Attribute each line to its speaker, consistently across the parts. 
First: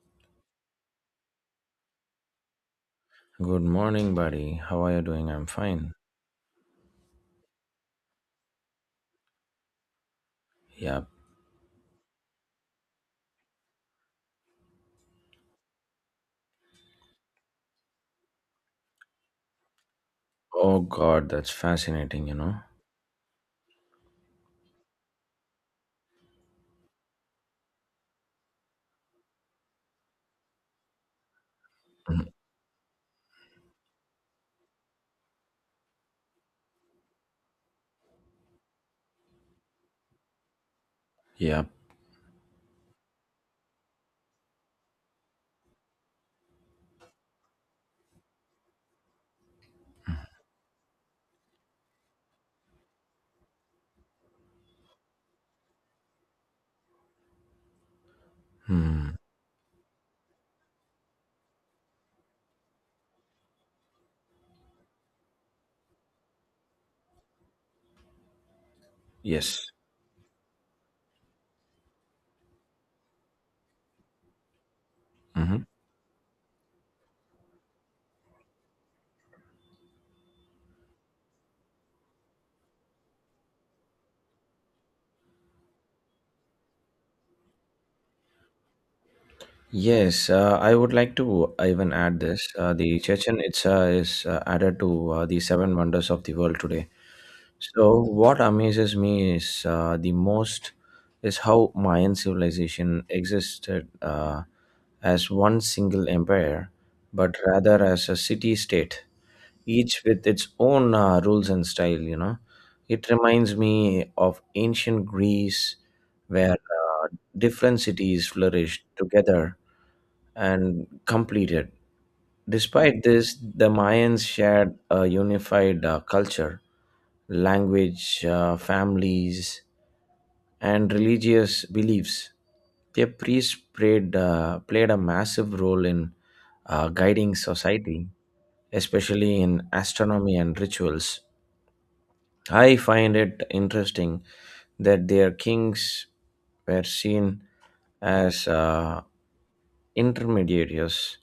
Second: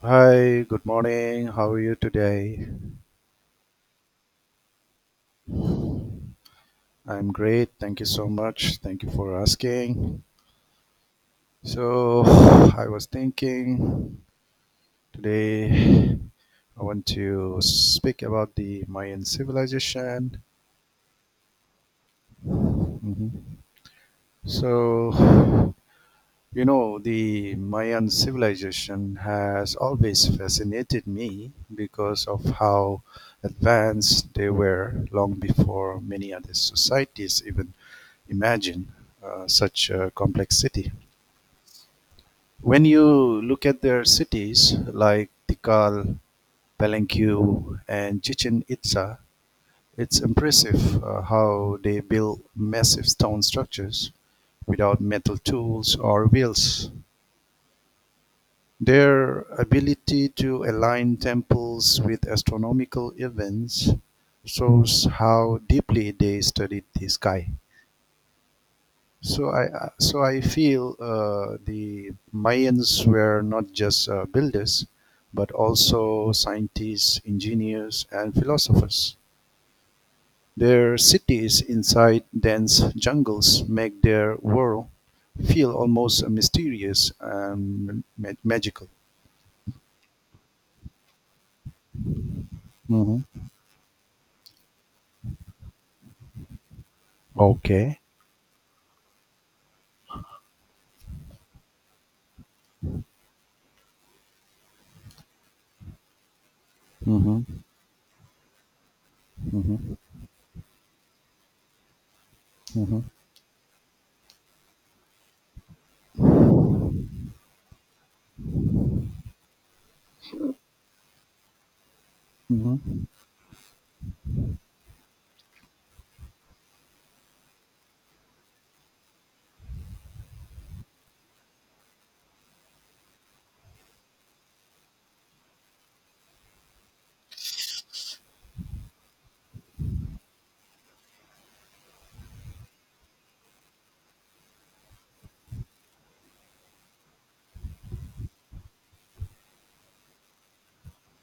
Speaker 1: Hi, good morning. How are you today?
Speaker 2: Good morning, buddy. How are you doing? I'm fine.
Speaker 1: I'm great. Thank you so much. Thank you for asking.
Speaker 2: Yep.
Speaker 1: So, I was thinking, today I want to speak about the Mayan civilization.
Speaker 2: Oh God, that's fascinating, you know.
Speaker 1: Mhm. So, the Mayan civilization has always fascinated me
Speaker 2: Mhm.
Speaker 1: because of how advanced they were long before many other societies even imagine such a complex city.
Speaker 2: Yep.
Speaker 1: When you look at their cities like Tikal, Palenque, and Chichen Itza, it's impressive how they build massive stone structures without metal tools or wheels.
Speaker 2: Hmm.
Speaker 1: Their ability to align temples with astronomical events shows how deeply they studied the sky. So
Speaker 2: Yes.
Speaker 1: I I- so I feel the Mayans were not just builders, but
Speaker 2: Hmm.
Speaker 1: also scientists, engineers, and philosophers. Their cities inside dense jungles make their world feel almost mysterious and magical.
Speaker 2: Yes, I would like to even add this. The
Speaker 1: Mhm.
Speaker 2: Chechen Itza is added to the seven wonders of the world today.
Speaker 1: Okay.
Speaker 2: So what amazes me is the most is how Mayan civilization existed as one single empire, but
Speaker 1: Hmm.
Speaker 2: rather as a city-state,
Speaker 1: Hmm.
Speaker 2: each with its own rules and style. You know,
Speaker 1: Hmm.
Speaker 2: it reminds me of ancient Greece, where different cities flourished together and completed. Despite
Speaker 1: Hmm.
Speaker 2: this, the Mayans shared a unified culture, language, families, and religious beliefs. Their priests played a massive role in guiding society, especially in astronomy and rituals. I find it interesting that their kings were seen as intermediaries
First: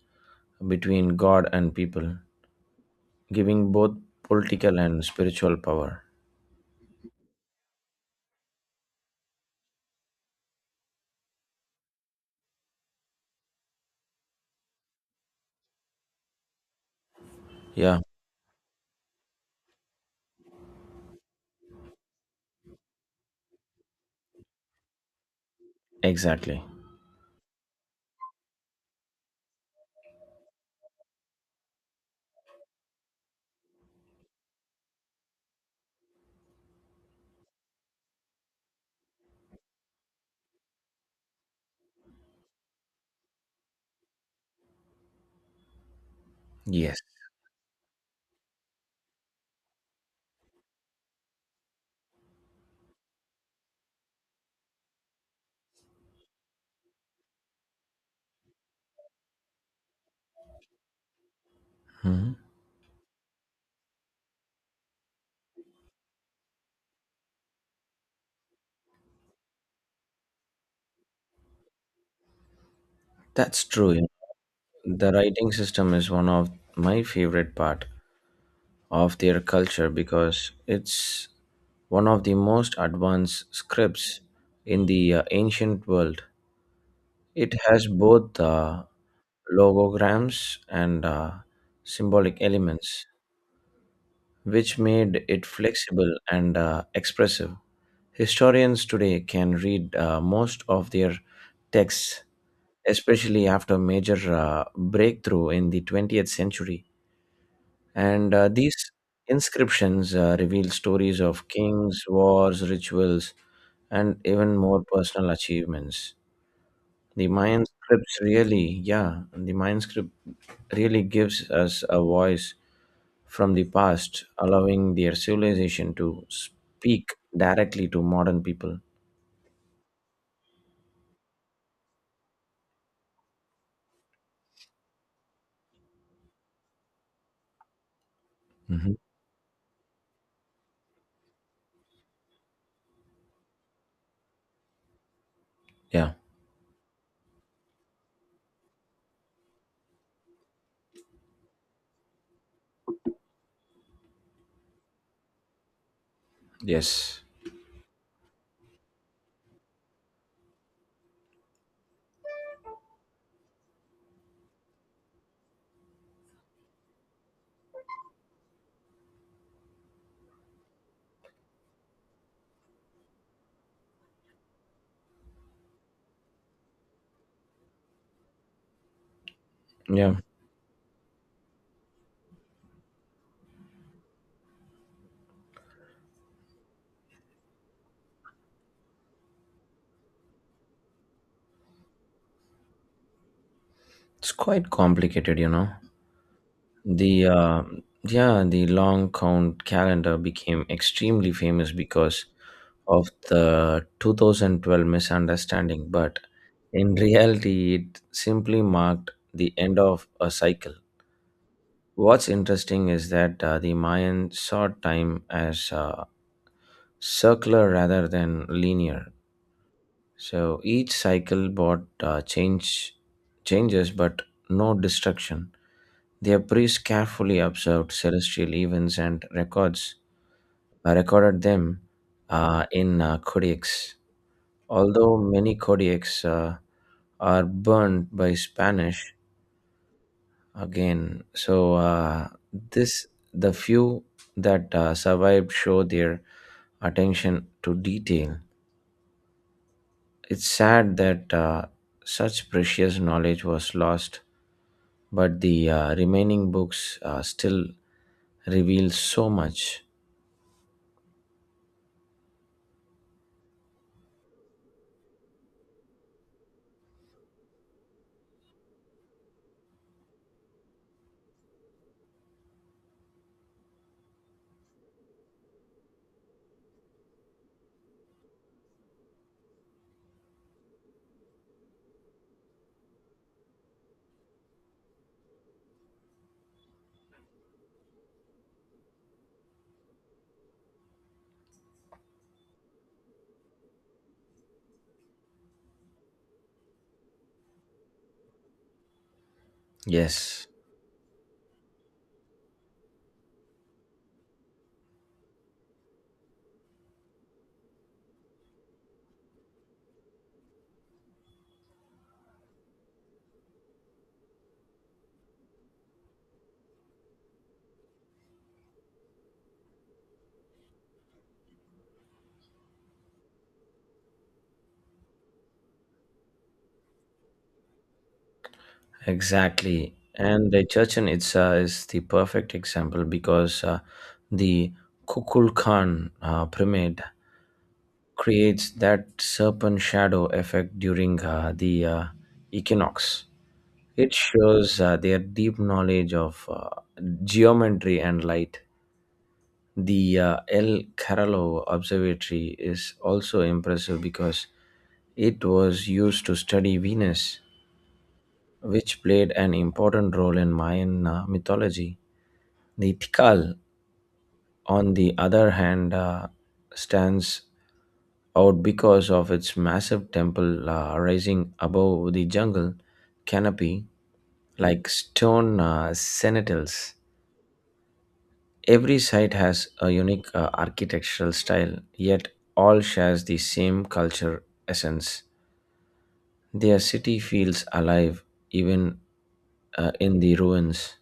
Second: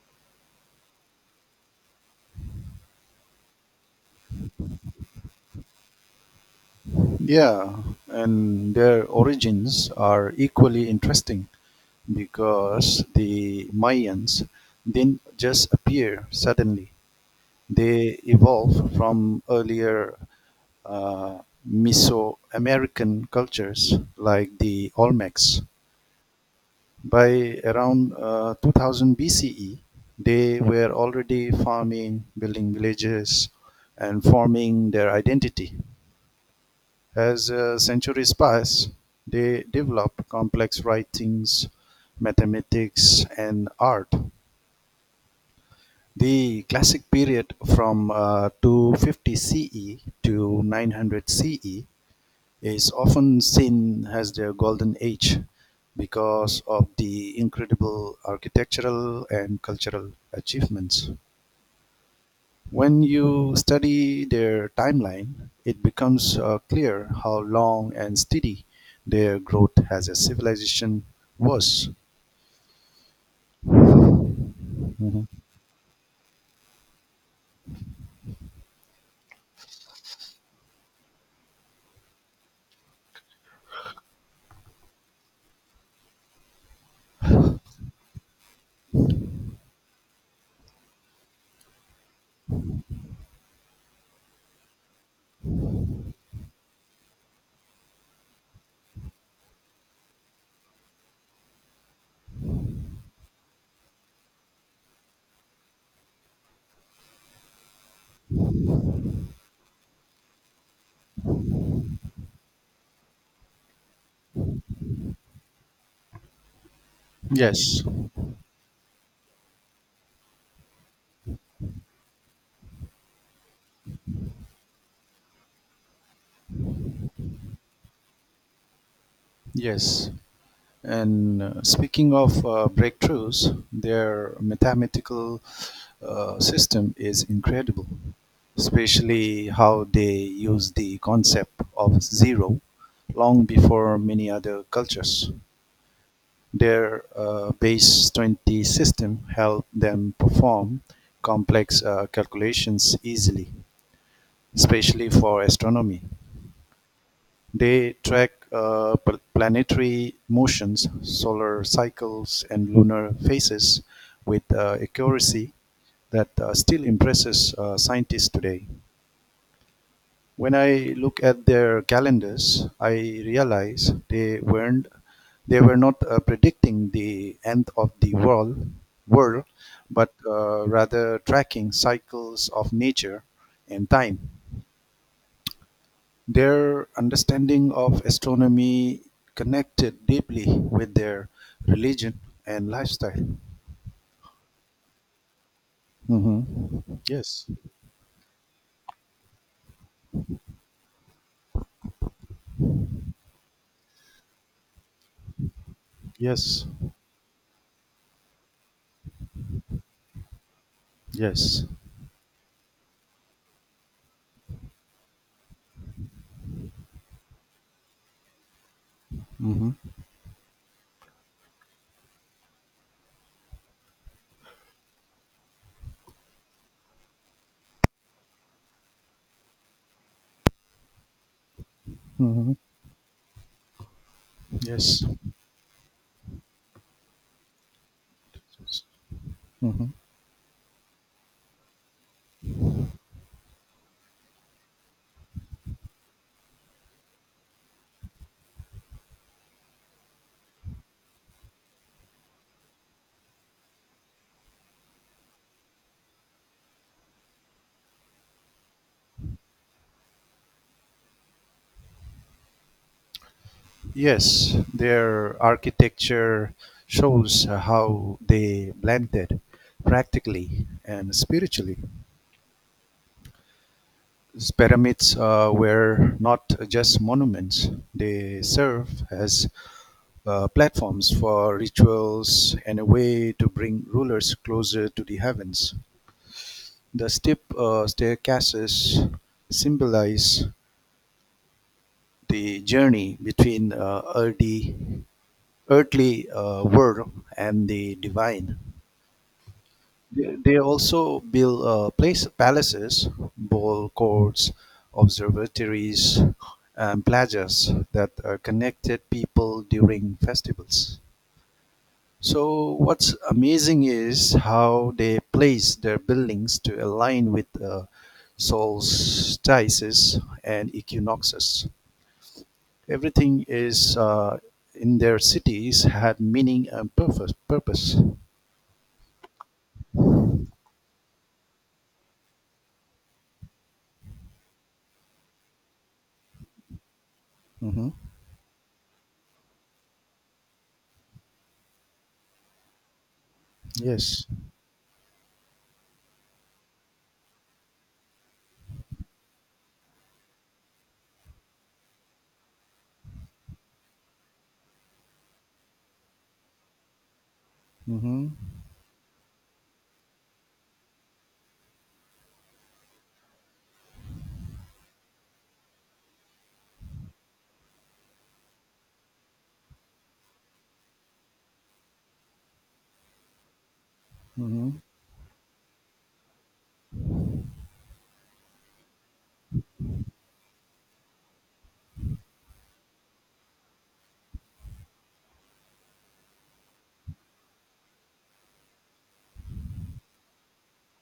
Speaker 2: between God and people, giving both political and spiritual power.
Speaker 1: Yeah, and their origins are equally interesting because the Mayans didn't just appear suddenly.
Speaker 2: Yeah,
Speaker 1: They evolved from earlier uh, Mesoamerican cultures like the Olmecs.
Speaker 2: exactly.
Speaker 1: By around 2000 BCE, they were already farming, building villages, and forming their identity. As centuries pass, they develop complex writings, mathematics, and art. The
Speaker 2: Yes.
Speaker 1: classic period from 250 CE to 900 CE is often seen as the golden age because of the incredible architectural and cultural achievements.
Speaker 2: Mhm.
Speaker 1: When you study their timeline, it becomes clear how long and steady their growth as a civilization was.
Speaker 2: That's true, you know. The
Speaker 1: Mhm.
Speaker 2: writing system is one of my favorite part of their culture because it's one of the most advanced scripts in the ancient world. It has both logograms and symbolic elements, which made it flexible and expressive. Historians today can read most of their texts, especially after major breakthrough in the 20th century. And these inscriptions reveal stories of kings, wars, rituals, and even more personal achievements.
Speaker 1: Yes,
Speaker 2: The Mayan script really gives us a voice from the past, allowing their civilization to speak directly to modern people.
Speaker 1: yes. And speaking of breakthroughs, their mathematical system is incredible,
Speaker 2: Hmm.
Speaker 1: especially how they use the concept of zero long before many other cultures.
Speaker 2: Yeah.
Speaker 1: Their base 20 system helped them perform complex calculations easily, especially for astronomy.
Speaker 2: Yes.
Speaker 1: They track planetary motions, solar cycles, and lunar phases with accuracy that still impresses scientists today. When I look at their calendars, I realize they were not predicting the end of the world, world, but
Speaker 2: Yeah,
Speaker 1: rather tracking cycles of nature and time. Their understanding of astronomy connected deeply with their religion and lifestyle.
Speaker 2: it's quite complicated, you know.
Speaker 1: Hmm.
Speaker 2: The
Speaker 1: Yes,
Speaker 2: uh, yeah, the long count calendar became extremely famous because of the 2012 misunderstanding, but
Speaker 1: yes,
Speaker 2: in reality, it simply marked the end of a cycle.
Speaker 1: yes.
Speaker 2: What's interesting is that the Mayan saw time as circular rather than linear.
Speaker 1: Hmm.
Speaker 2: So each cycle brought changes, but no destruction. Their priests carefully observed celestial events and records recorded them
Speaker 1: Hmm.
Speaker 2: in codex.
Speaker 1: Yes.
Speaker 2: Although many codex are burned by Spanish
Speaker 1: Hmm.
Speaker 2: again, so this the few that survived show their attention to detail. It's sad that such precious knowledge was lost, but the remaining books still reveal so much.
Speaker 1: Yes, their architecture shows how they blended practically and spiritually. Pyramids were not just monuments, they serve as platforms for rituals and a way to bring rulers closer to the heavens. The steep staircases symbolize the journey between earthly world and the divine. They
Speaker 2: Yes,
Speaker 1: they also build palaces, ball courts, observatories, and plazas that connected people during festivals. So what's amazing is how they place their buildings to align with solstices and equinoxes. Everything is in their cities had meaning and purpose.
Speaker 2: exactly. And the Churchen Itza is the perfect example because the Kukul Khan pyramid
Speaker 1: Hmm.
Speaker 2: creates that serpent shadow effect during the equinox. It
Speaker 1: Yes.
Speaker 2: shows their deep knowledge of geometry and light. The El Carolo Observatory is also impressive because it was used to study Venus,
Speaker 1: Hmm.
Speaker 2: which played an important role in Mayan mythology. The Tikal, on the other hand, stands out because of its massive temple rising above the jungle canopy
Speaker 1: Hmm.
Speaker 2: like stone sentinels. Every site has a unique architectural style, yet all shares the same culture essence. Their city feels alive even in the ruins.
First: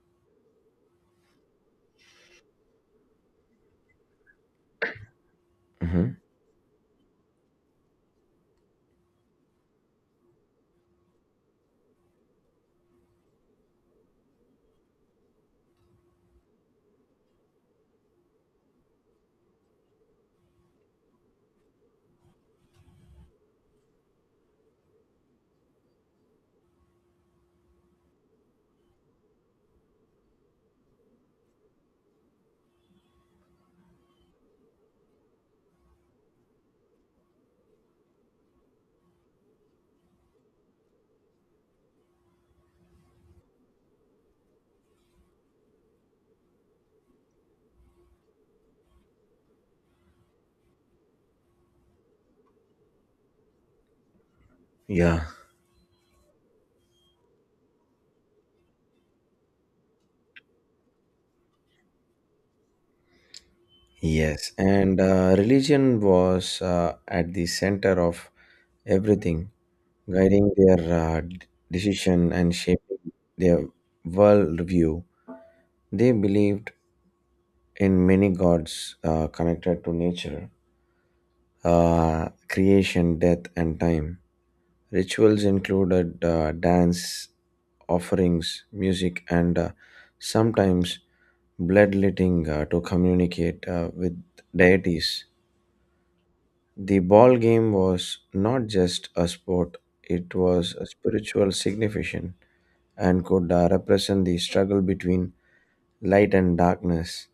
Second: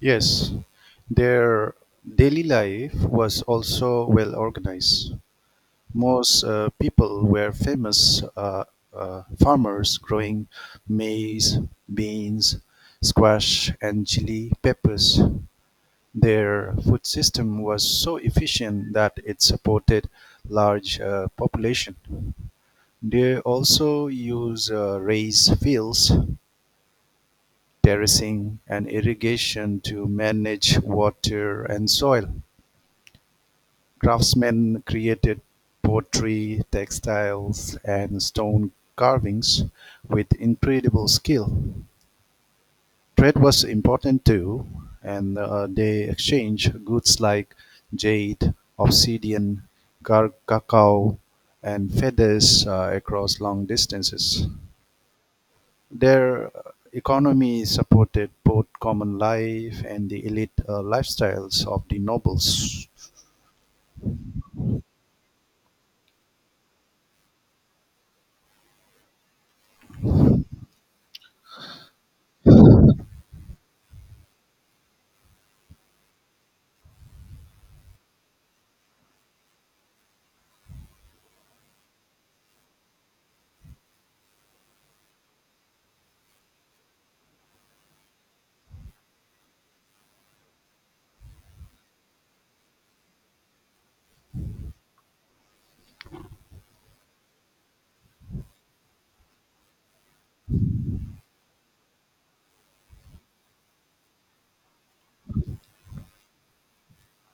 Speaker 1: Yes. Their daily life was also well organized.
Speaker 2: Mhm.
Speaker 1: Most people were famous farmers growing maize, beans, squash, and chili peppers. Their food system was so efficient that it supported large population. They also use raised fields, terracing, and irrigation to manage water and soil. Craftsmen created pottery, textiles, and stone carvings with incredible skill. Trade was important too, and they exchanged goods like jade, obsidian, cacao, and feathers across long distances.
Speaker 2: Yeah.
Speaker 1: Their economy supported both common life and the elite lifestyles of the nobles.
Speaker 2: Yes. And religion was at the center of everything, guiding their decision and shaping their worldview. They believed in many gods connected to nature creation, death, and time. Rituals included dance, offerings, music, and sometimes bloodletting to communicate with deities. The ball game was not just a sport, it was a spiritual significance and could represent the struggle between light and darkness.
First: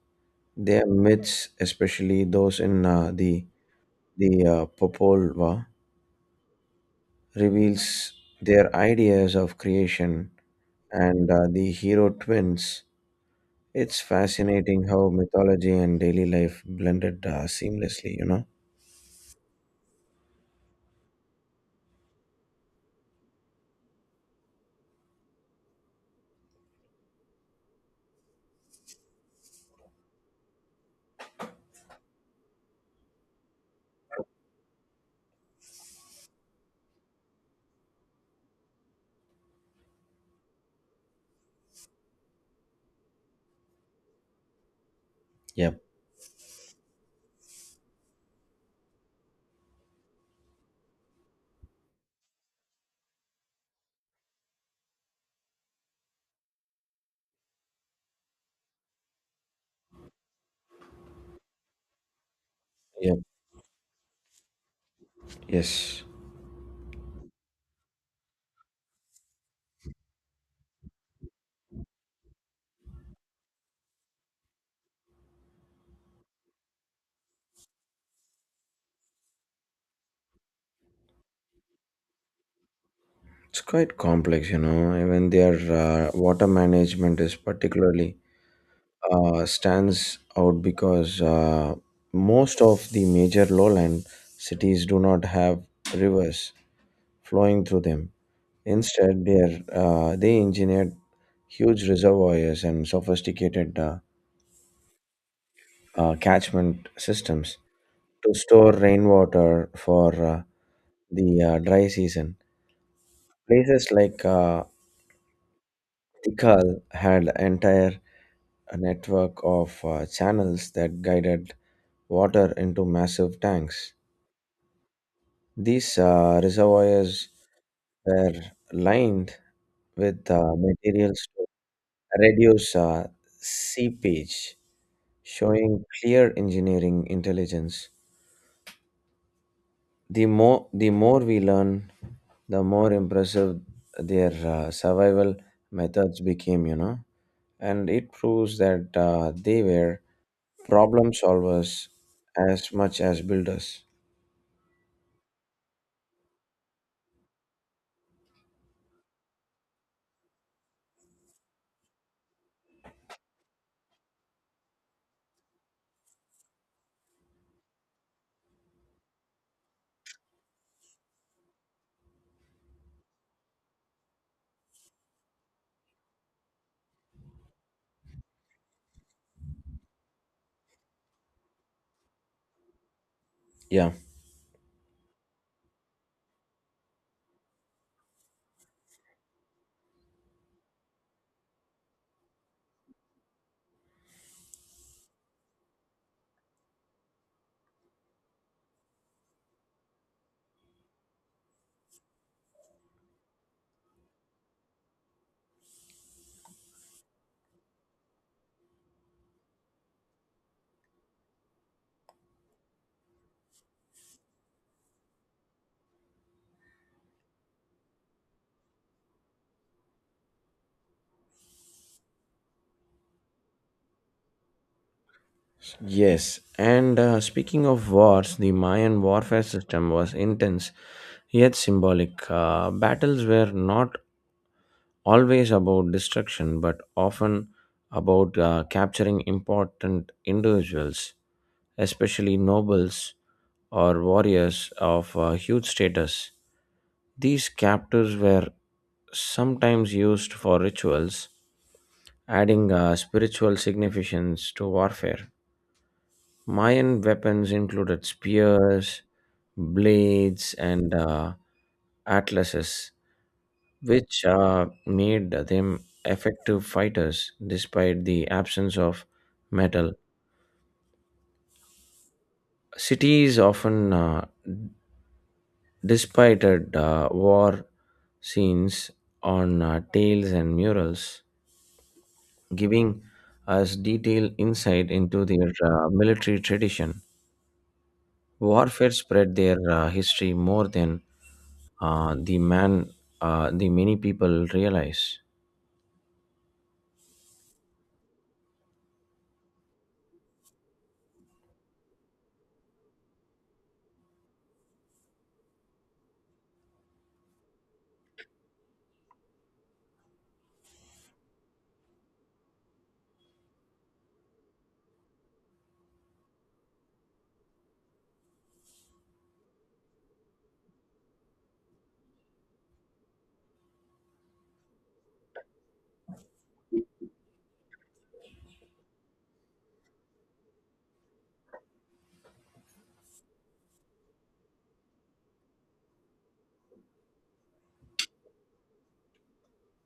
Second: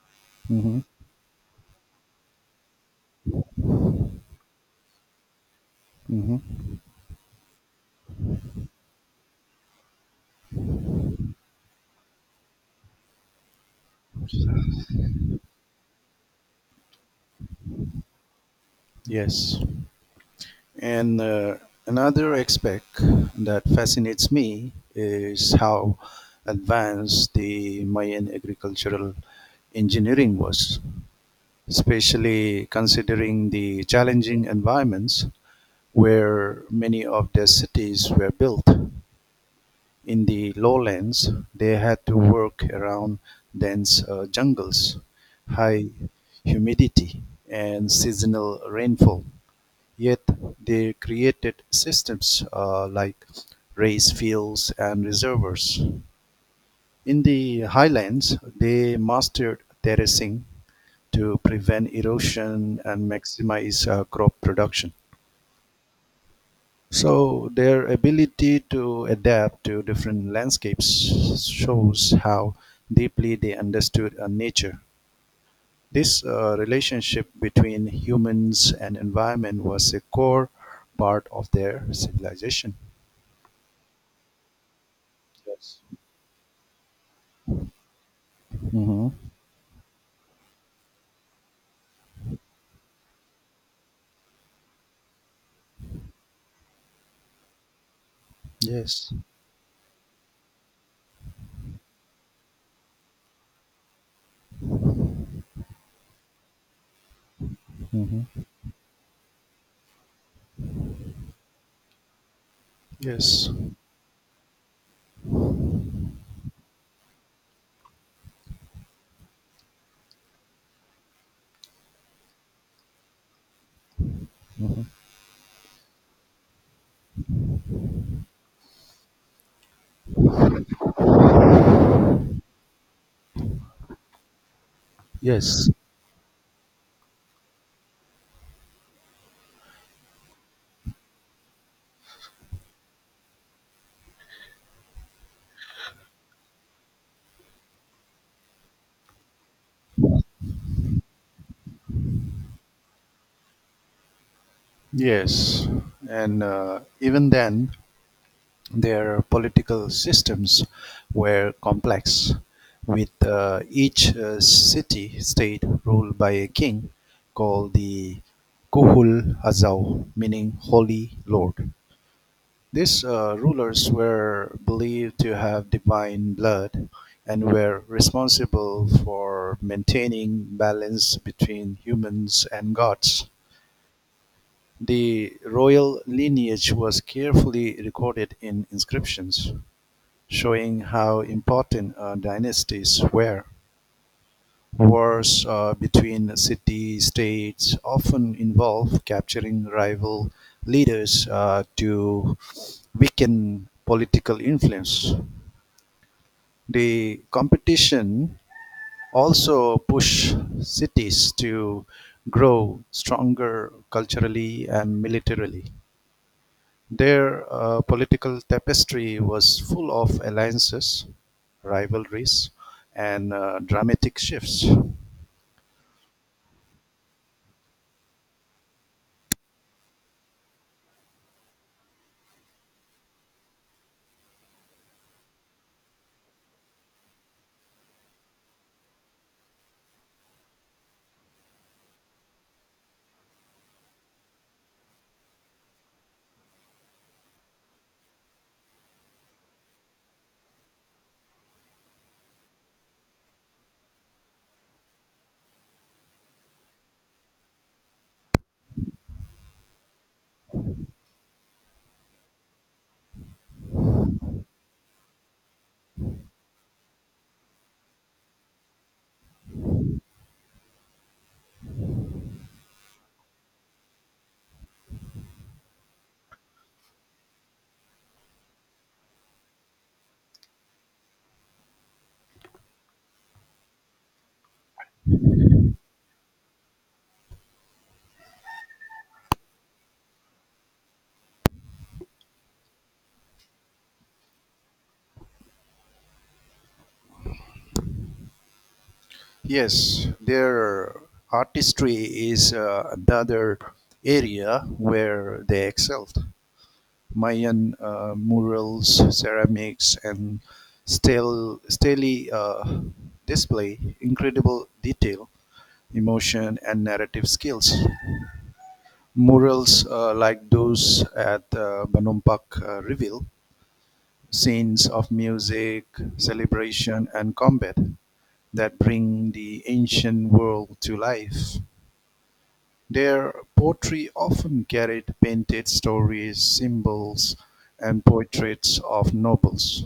Speaker 1: Hmm.
Speaker 2: Their myths, especially those in the Popol Vuh,
Speaker 1: Hmm.
Speaker 2: reveals their ideas of creation and the hero twins. It's fascinating how mythology and daily life blended seamlessly, you know?
Speaker 1: Yes. And another aspect that fascinates me is how advanced the Mayan agricultural engineering was, especially considering the challenging environments where many of their cities were built. In the lowlands, they had to work around dense jungles,
Speaker 2: Yep,
Speaker 1: high humidity, and seasonal rainfall. Yet they created systems like race fields and reservoirs. In the highlands, they mastered terracing to prevent erosion and
Speaker 2: yep,
Speaker 1: maximize crop production.
Speaker 2: yes.
Speaker 1: So their ability to adapt to different landscapes shows how deeply they understood nature. This relationship between humans and environment was a core part of their civilization.
Speaker 2: It's quite complex, you know. Even their
Speaker 1: Yes.
Speaker 2: water management is particularly
Speaker 1: Mm-hmm.
Speaker 2: stands out because most of the major lowland cities do not have rivers flowing through them.
Speaker 1: Yes.
Speaker 2: Instead, they engineered huge reservoirs and sophisticated catchment systems to
Speaker 1: Mm-hmm.
Speaker 2: store rainwater for the dry season.
Speaker 1: Yes.
Speaker 2: Places like Tikal had entire network of channels that guided water into massive tanks. These reservoirs were lined with materials to reduce seepage,
Speaker 1: Yes.
Speaker 2: showing clear engineering intelligence. The more we learn, the more impressive their survival methods became, you know. And it proves that they were problem solvers as much as builders.
Speaker 1: Yes. And even then, their political systems were complex, with each city state ruled by a king called the Kuhul Azau, meaning Holy Lord. These rulers were believed to have divine blood and were responsible for maintaining balance between humans and gods.
Speaker 2: Yeah.
Speaker 1: The royal lineage was carefully recorded in inscriptions, showing how important dynasties were. Wars between city-states often involve capturing rival leaders to weaken political influence. The competition also push cities to grow stronger culturally and militarily. Their political tapestry was full of alliances, rivalries, and dramatic shifts.
Speaker 2: Yes. And speaking of wars, the Mayan warfare system was intense yet symbolic. Battles were not always about destruction, but often about capturing important individuals, especially nobles or warriors of huge status. These captives were sometimes used for rituals, adding spiritual significance to warfare. Mayan weapons included spears, blades, and atlases, which made them effective fighters despite the absence of metal. Cities often depicted war scenes on tales and murals, giving us detailed insight into their military tradition. Warfare spread their history more than uh, the man, the many people realize.
Speaker 1: Yes, their artistry is another area where they excelled. Mayan murals, ceramics, and still stele display incredible detail, emotion, and narrative skills. Murals like those at Banumpak reveal scenes of music, celebration, and combat that bring the ancient world to life. Their poetry often carried painted stories, symbols, and portraits of nobles.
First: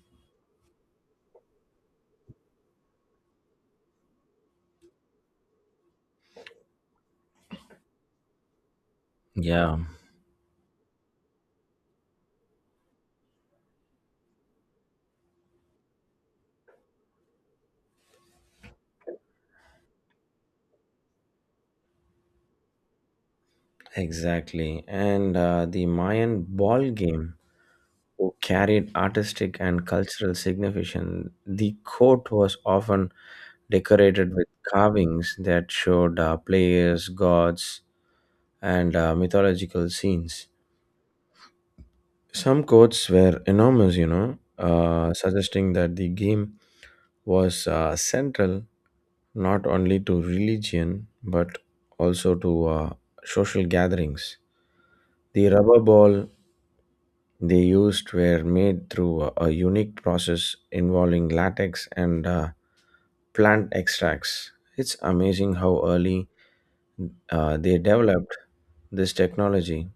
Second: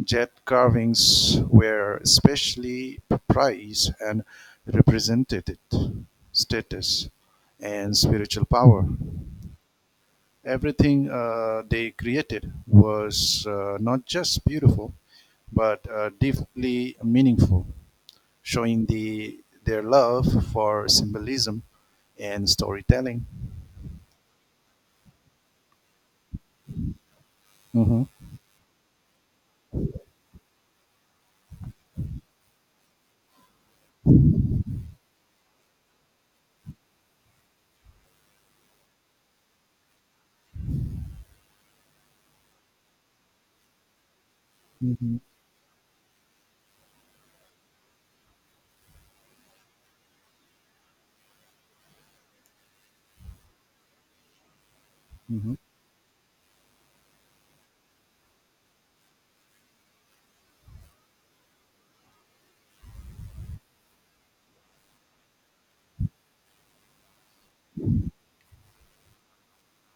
Speaker 1: Jet carvings were especially prized and represented status and spiritual power.
Speaker 2: Yeah,
Speaker 1: Everything they created was not just beautiful, but deeply meaningful, showing their love for symbolism and storytelling.
Speaker 2: exactly. And the Mayan ball game
Speaker 1: Mhm.
Speaker 2: who carried artistic and cultural significance. The court was often decorated with carvings that showed players, gods, and mythological scenes. Some courts were enormous, you know,
Speaker 1: Mhm.
Speaker 2: suggesting that the game was central not only to religion but also to social gatherings. The
Speaker 1: Mhm.
Speaker 2: rubber ball they used were made through a unique process involving latex and plant extracts. It's amazing how early they developed this technology.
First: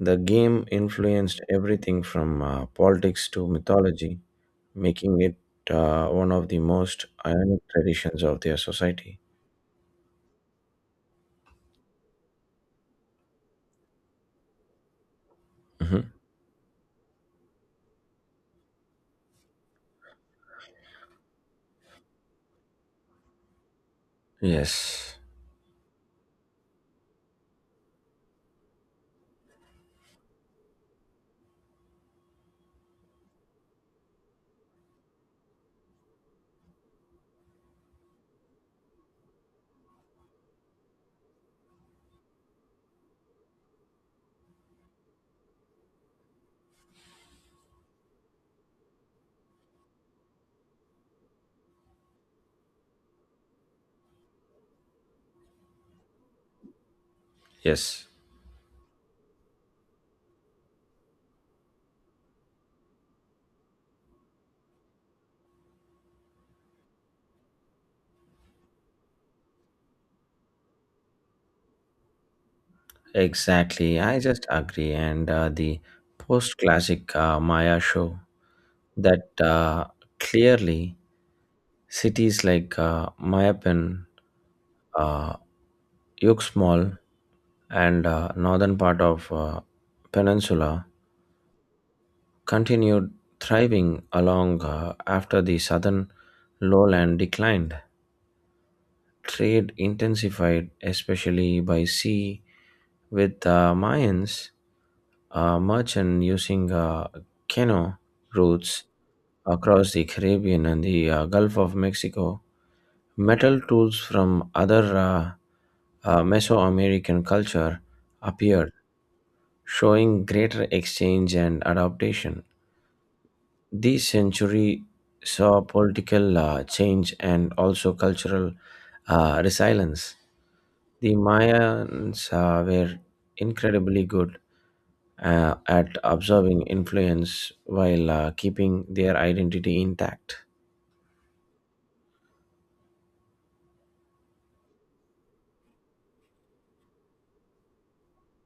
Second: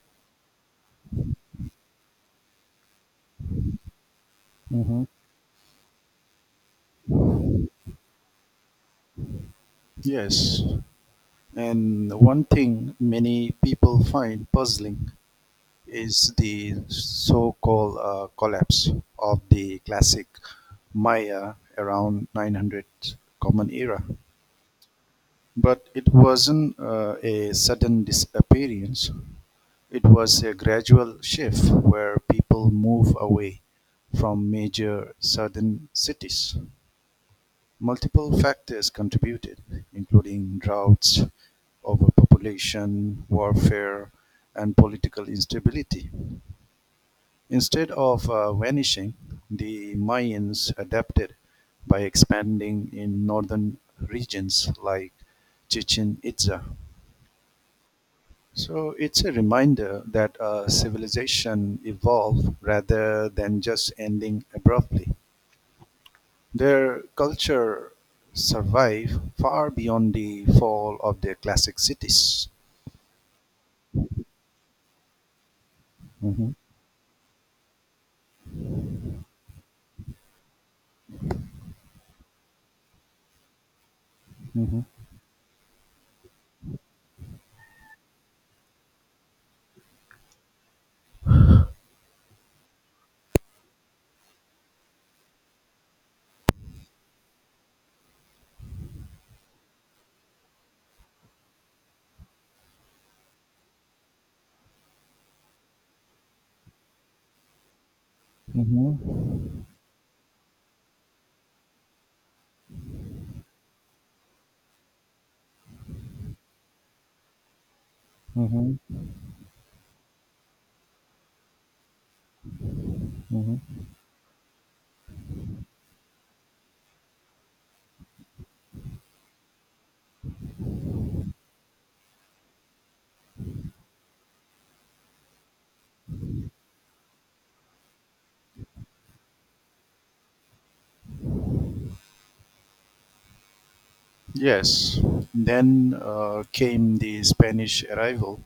Speaker 2: The game influenced everything from politics to mythology,
Speaker 1: Mhm.
Speaker 2: making it one of the most iconic traditions of their society.
Speaker 1: Yes, and one thing many people find puzzling
Speaker 2: Mhm.
Speaker 1: is the so called collapse of the classic Maya around 900 Common Era.
Speaker 2: Yes,
Speaker 1: But it wasn't a sudden disappearance, it was a gradual shift where people move away from major southern cities. Multiple factors contributed, including droughts, overpopulation, warfare, and political instability. Instead of vanishing, the Mayans adapted by expanding in northern regions like Chichen Itza.
Speaker 2: yes,
Speaker 1: So it's a reminder that a civilization evolved rather than just ending abruptly. Their culture survive far beyond the fall of their classic cities.
Speaker 2: exactly. I just agree. And the
Speaker 1: Hmm.
Speaker 2: post classic Maya show that clearly cities like Mayapan,
Speaker 1: Hmm.
Speaker 2: uh, Yuxmal, and northern part of peninsula continued thriving along after the southern lowland declined. Trade intensified, especially by sea, with the Mayans merchant using canoe routes
Speaker 1: Hmm.
Speaker 2: across the Caribbean and the Gulf of Mexico. Metal tools from other Mesoamerican culture appeared,
Speaker 1: Hmm.
Speaker 2: showing greater exchange and adaptation.
Speaker 1: Hmm.
Speaker 2: This century saw political change and also cultural resilience. The Mayans were incredibly good at absorbing influence while keeping their identity intact.
Speaker 1: Yes, then came the Spanish arrival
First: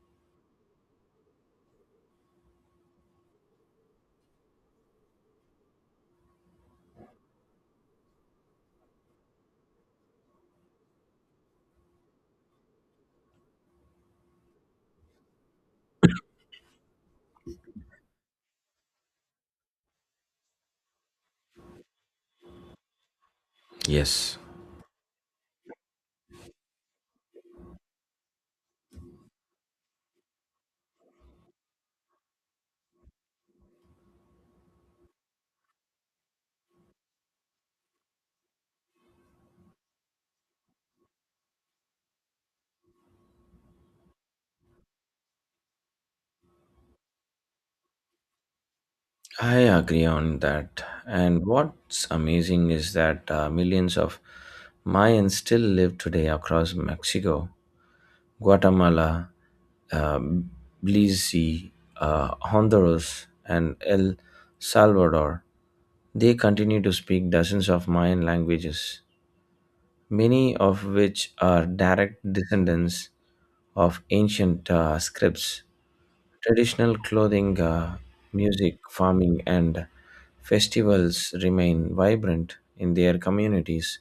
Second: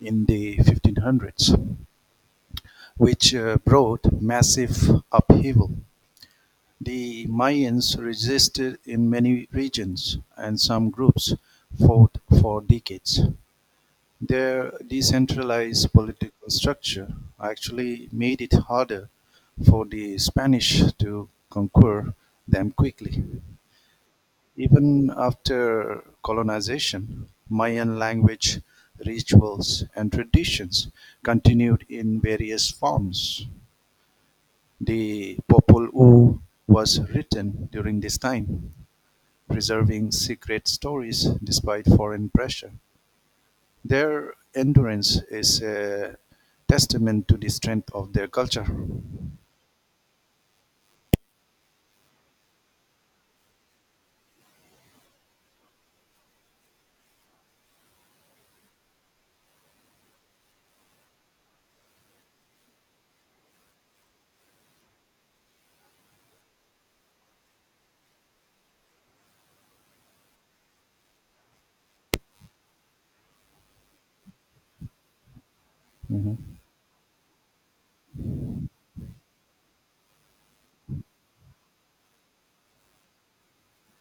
Speaker 1: in the 1500s, which brought massive upheaval. The Mayans resisted in many regions, and some groups fought for decades. Their decentralized political structure actually made it harder for the Spanish to conquer them quickly.
Speaker 2: Yes.
Speaker 1: Even after colonization, Mayan language, rituals, and traditions continued in various forms. The Popol Vuh was written during this time, preserving secret stories despite foreign pressure. Their endurance is a testament to the strength of their culture.
Speaker 2: I agree on that. And what's amazing is that millions of Mayans still live today across Mexico, Guatemala, uh, Belize, Honduras, and El Salvador. They continue to speak dozens of Mayan languages, many of which are direct descendants of ancient scripts.
Speaker 1: Hmm.
Speaker 2: Traditional clothing, music, farming, and festivals remain vibrant in their communities.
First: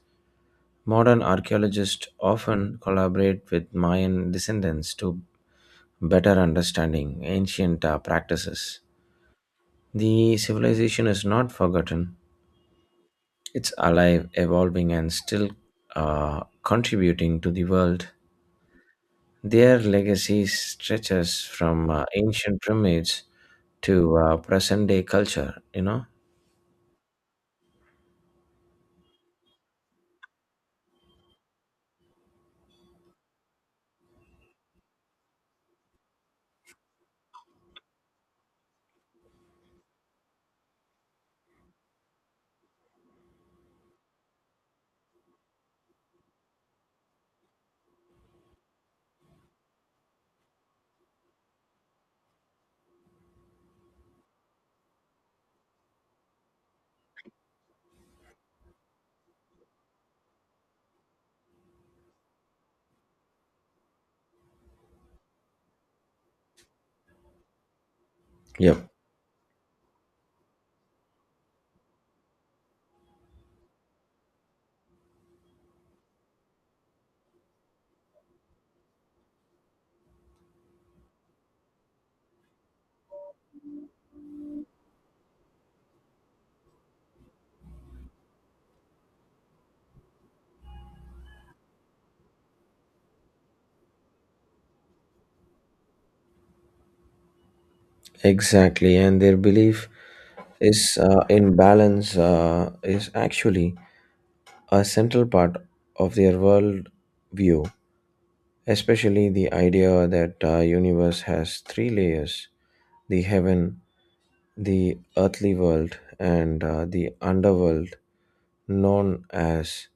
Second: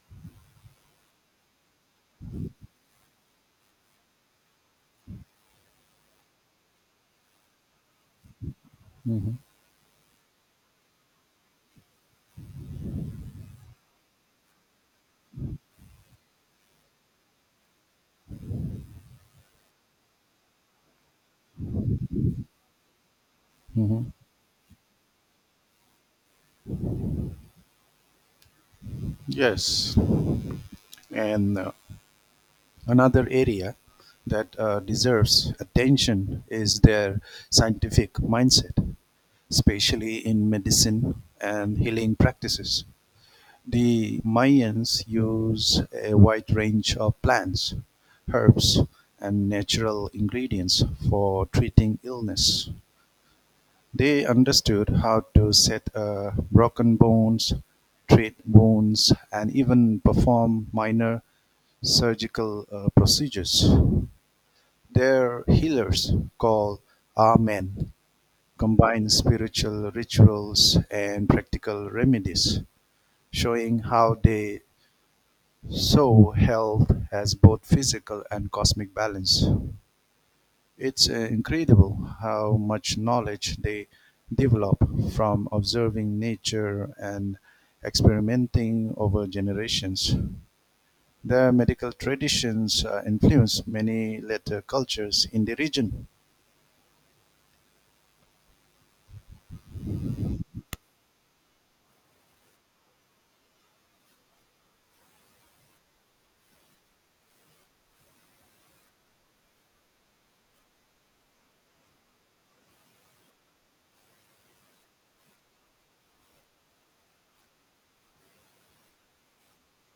Speaker 2: Modern archaeologists often collaborate with Mayan descendants to better understanding ancient practices.
Speaker 1: Hmm.
Speaker 2: The civilization is not forgotten, it's alive, evolving, and still contributing to the world. Their legacy stretches from ancient pyramids
Speaker 1: Hmm.
Speaker 2: to present day culture, you know?
Speaker 1: Yes. And another area that deserves attention is their scientific mindset, especially in medicine and healing practices. The Mayans use a wide range of plants, herbs, and natural ingredients for treating illness. They understood how to set a broken bones, treat wounds, and even perform minor surgical procedures. Their healers, called Amen,
Speaker 2: Yep,
Speaker 1: combined spiritual rituals and practical remedies, showing how they saw health as both physical and cosmic balance. It's incredible how much knowledge they develop from observing nature and experimenting over generations. Their medical traditions influenced many later cultures in the region.
Speaker 2: exactly. And their belief is in balance is actually a central part of their world view, especially the idea that universe has three layers: the heaven, the earthly world, and the underworld, known as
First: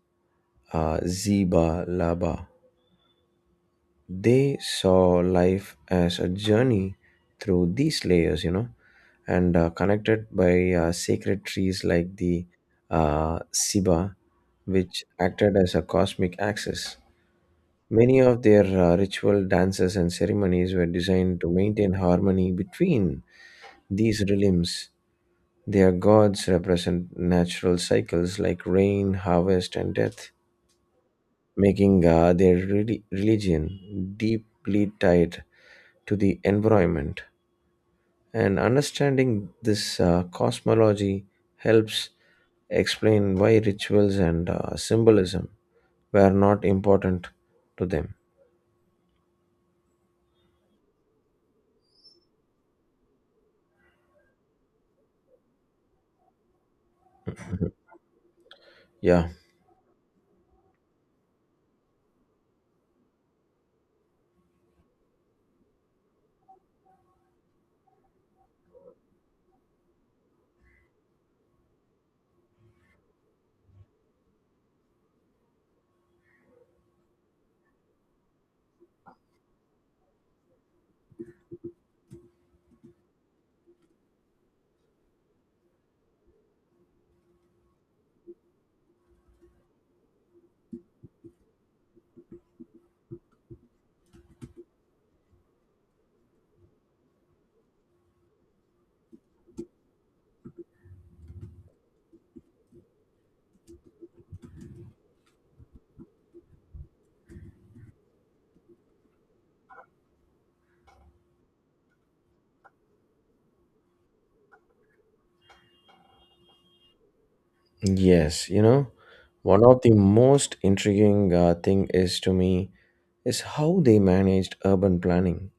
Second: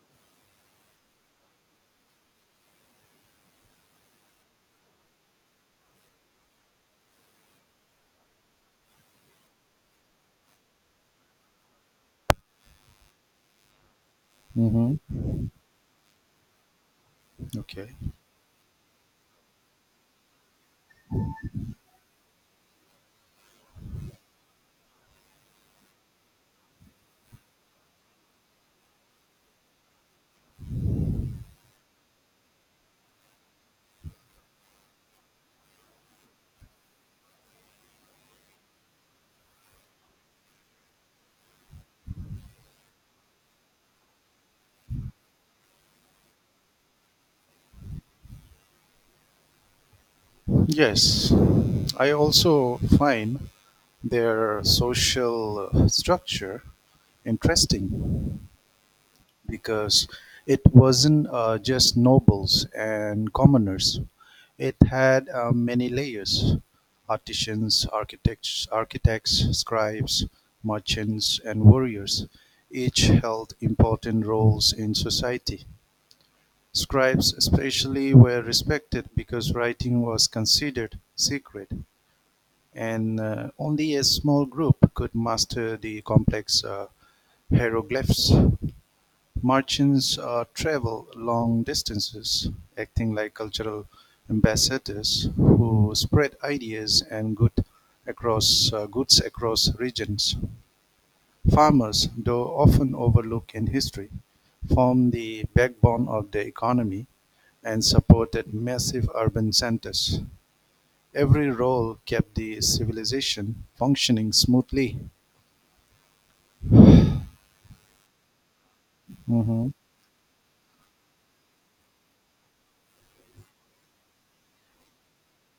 Speaker 2: Ziba Laba. They saw life as a journey through these layers, you know, and connected by sacred trees like the Siba,
Speaker 1: Mhm.
Speaker 2: which acted as a cosmic axis.
Speaker 1: Okay.
Speaker 2: Many of their ritual dances and ceremonies were designed to maintain harmony between these realms. Their gods represent natural cycles like rain, harvest, and death, making their religion deeply tied to the environment. And understanding this cosmology helps explain why rituals and symbolism were not important to them.
Speaker 1: Yes, I also find their social structure interesting
Speaker 2: Yeah,
Speaker 1: because it wasn't just nobles and commoners. It had many layers: artisans, architects, scribes, merchants, and warriors. Each held important roles in society. Scribes, especially, were respected because writing was considered secret, and only a small group could master the complex hieroglyphs. Martians travel long distances, acting like cultural ambassadors who spread ideas and goods across regions. Farmers, though often overlooked in history, formed the backbone of the economy and supported massive urban centers. Every role kept the civilization functioning smoothly.
Speaker 2: yes, you know, one
Speaker 1: Mm-hmm,
Speaker 2: of the most intriguing thing is to me is how they managed urban planning.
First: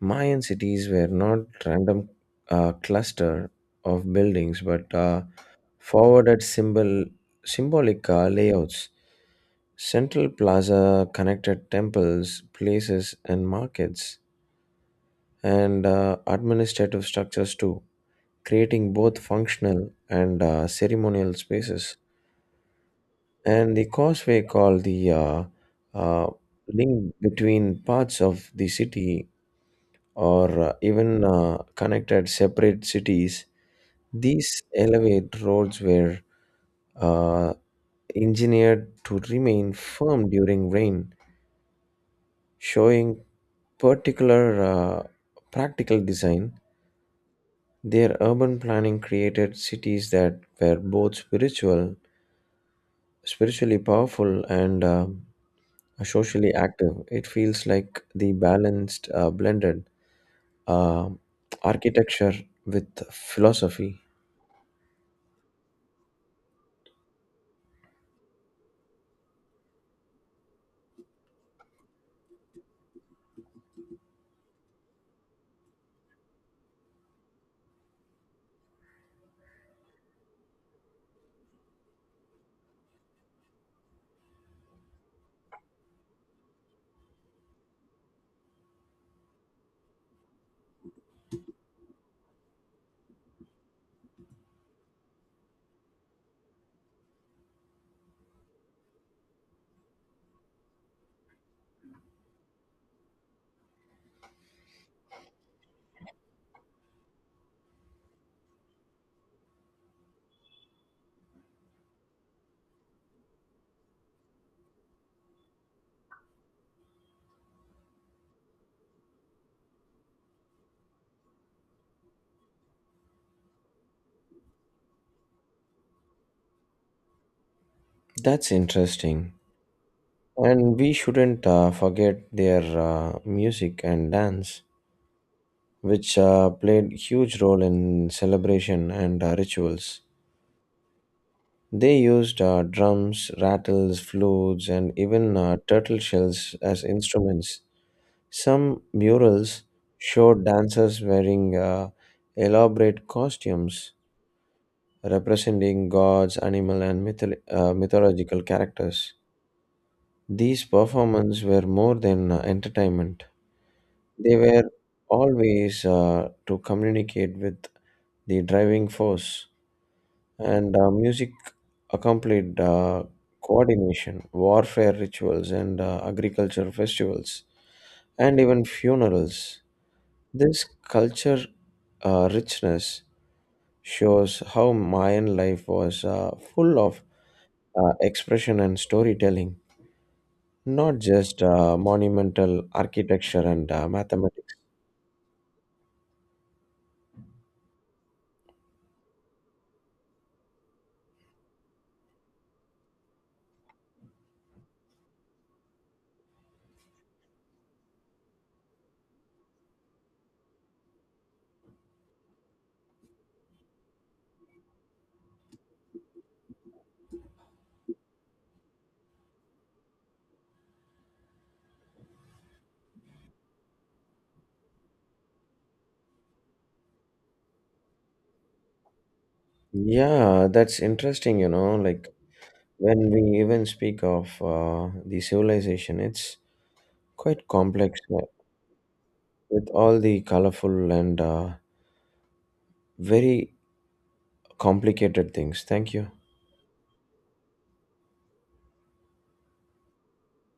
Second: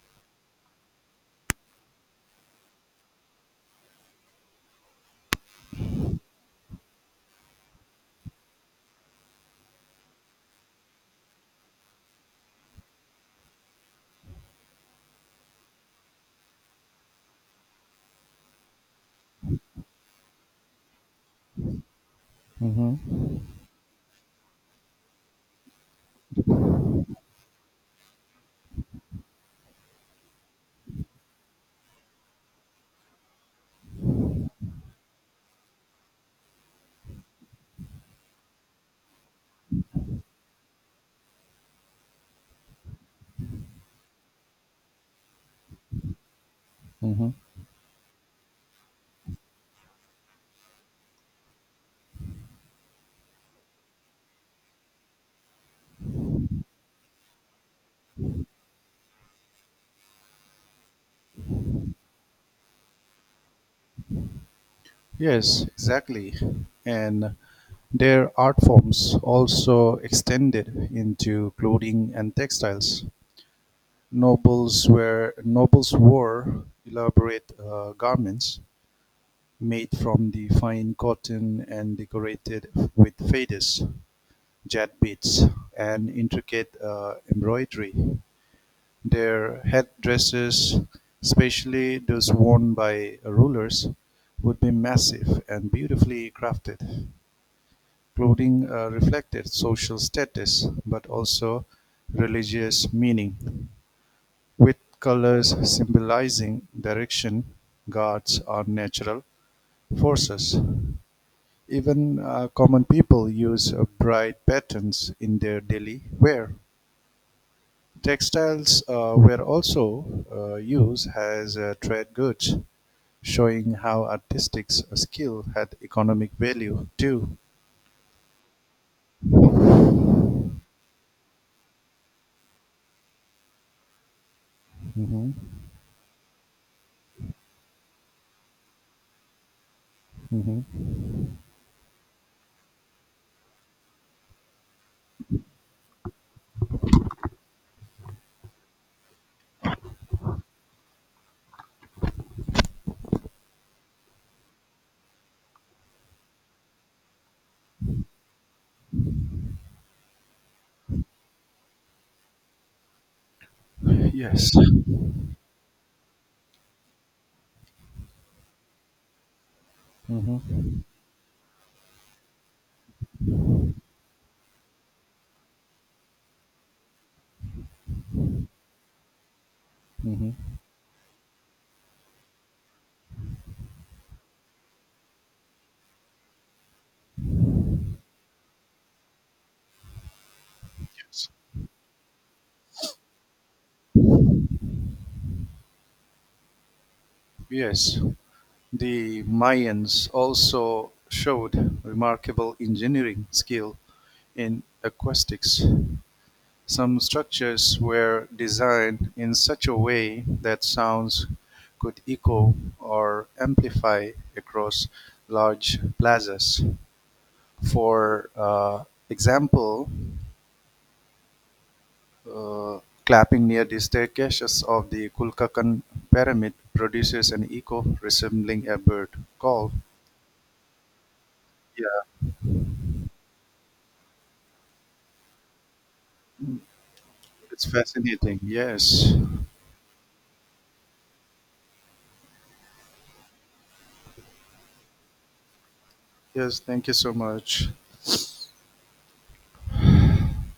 Speaker 2: Mayan cities were not random cluster of buildings, but forwarded symbolic layouts. Central Plaza connected temples, places, and markets, and administrative structures too, creating both functional and ceremonial spaces.
Speaker 1: mm-hmm,
Speaker 2: And the causeway, called the uh, link between parts of the city or even connected separate cities, these elevate roads were uh, engineered to remain firm during rain, showing particular practical design.
Speaker 1: mm-hmm.
Speaker 2: Their urban planning created cities that were spiritually powerful, and socially active. It feels like the balanced, blended uh, architecture with philosophy.
Speaker 1: Yes, exactly. And their art forms also extended into clothing and textiles; nobles wore elaborate garments made from the fine cotton and decorated with fadis, jet beads, and intricate embroidery; their headdresses, especially those worn by rulers, would be massive and beautifully crafted. Clothing reflected social status, but also religious meaning, with colors symbolizing direction, gods, or natural forces. Even common people use bright patterns in their daily wear. Textiles were also used as trade goods, showing how artistic skill had economic value too.
Speaker 2: That's interesting. And we shouldn't forget their music and dance,
Speaker 1: Mhm,
Speaker 2: which played huge role in celebration and rituals.
Speaker 1: mhm.
Speaker 2: They used drums, rattles, flutes, and even turtle shells as instruments. Some murals showed dancers wearing elaborate costumes representing gods, animal, and mythological characters. These performances were more than entertainment. They
Speaker 1: Yes.
Speaker 2: were always to communicate with the driving force,
Speaker 1: Hmm.
Speaker 2: and music accompanied coordination, warfare rituals, and agriculture festivals, and even funerals.
Speaker 1: Hmm.
Speaker 2: This culture richness shows how Mayan life was full of expression and storytelling, not just monumental architecture and mathematics.
Speaker 1: Yes, the Mayans also showed remarkable engineering skill in acoustics. Some structures were designed in such a way that sounds could echo or amplify across large plazas. For example, clapping near the staircases of the Kulkakan Pyramid produces an echo resembling a bird call.
Speaker 2: Yeah, that's interesting, you know, like
Speaker 1: Yeah,
Speaker 2: when we even speak of the civilization, it's quite
Speaker 1: it's
Speaker 2: complex
Speaker 1: fascinating. Yes.
Speaker 2: with all the colorful and very complicated things. Thank you.
Speaker 1: Yes, thank you so much.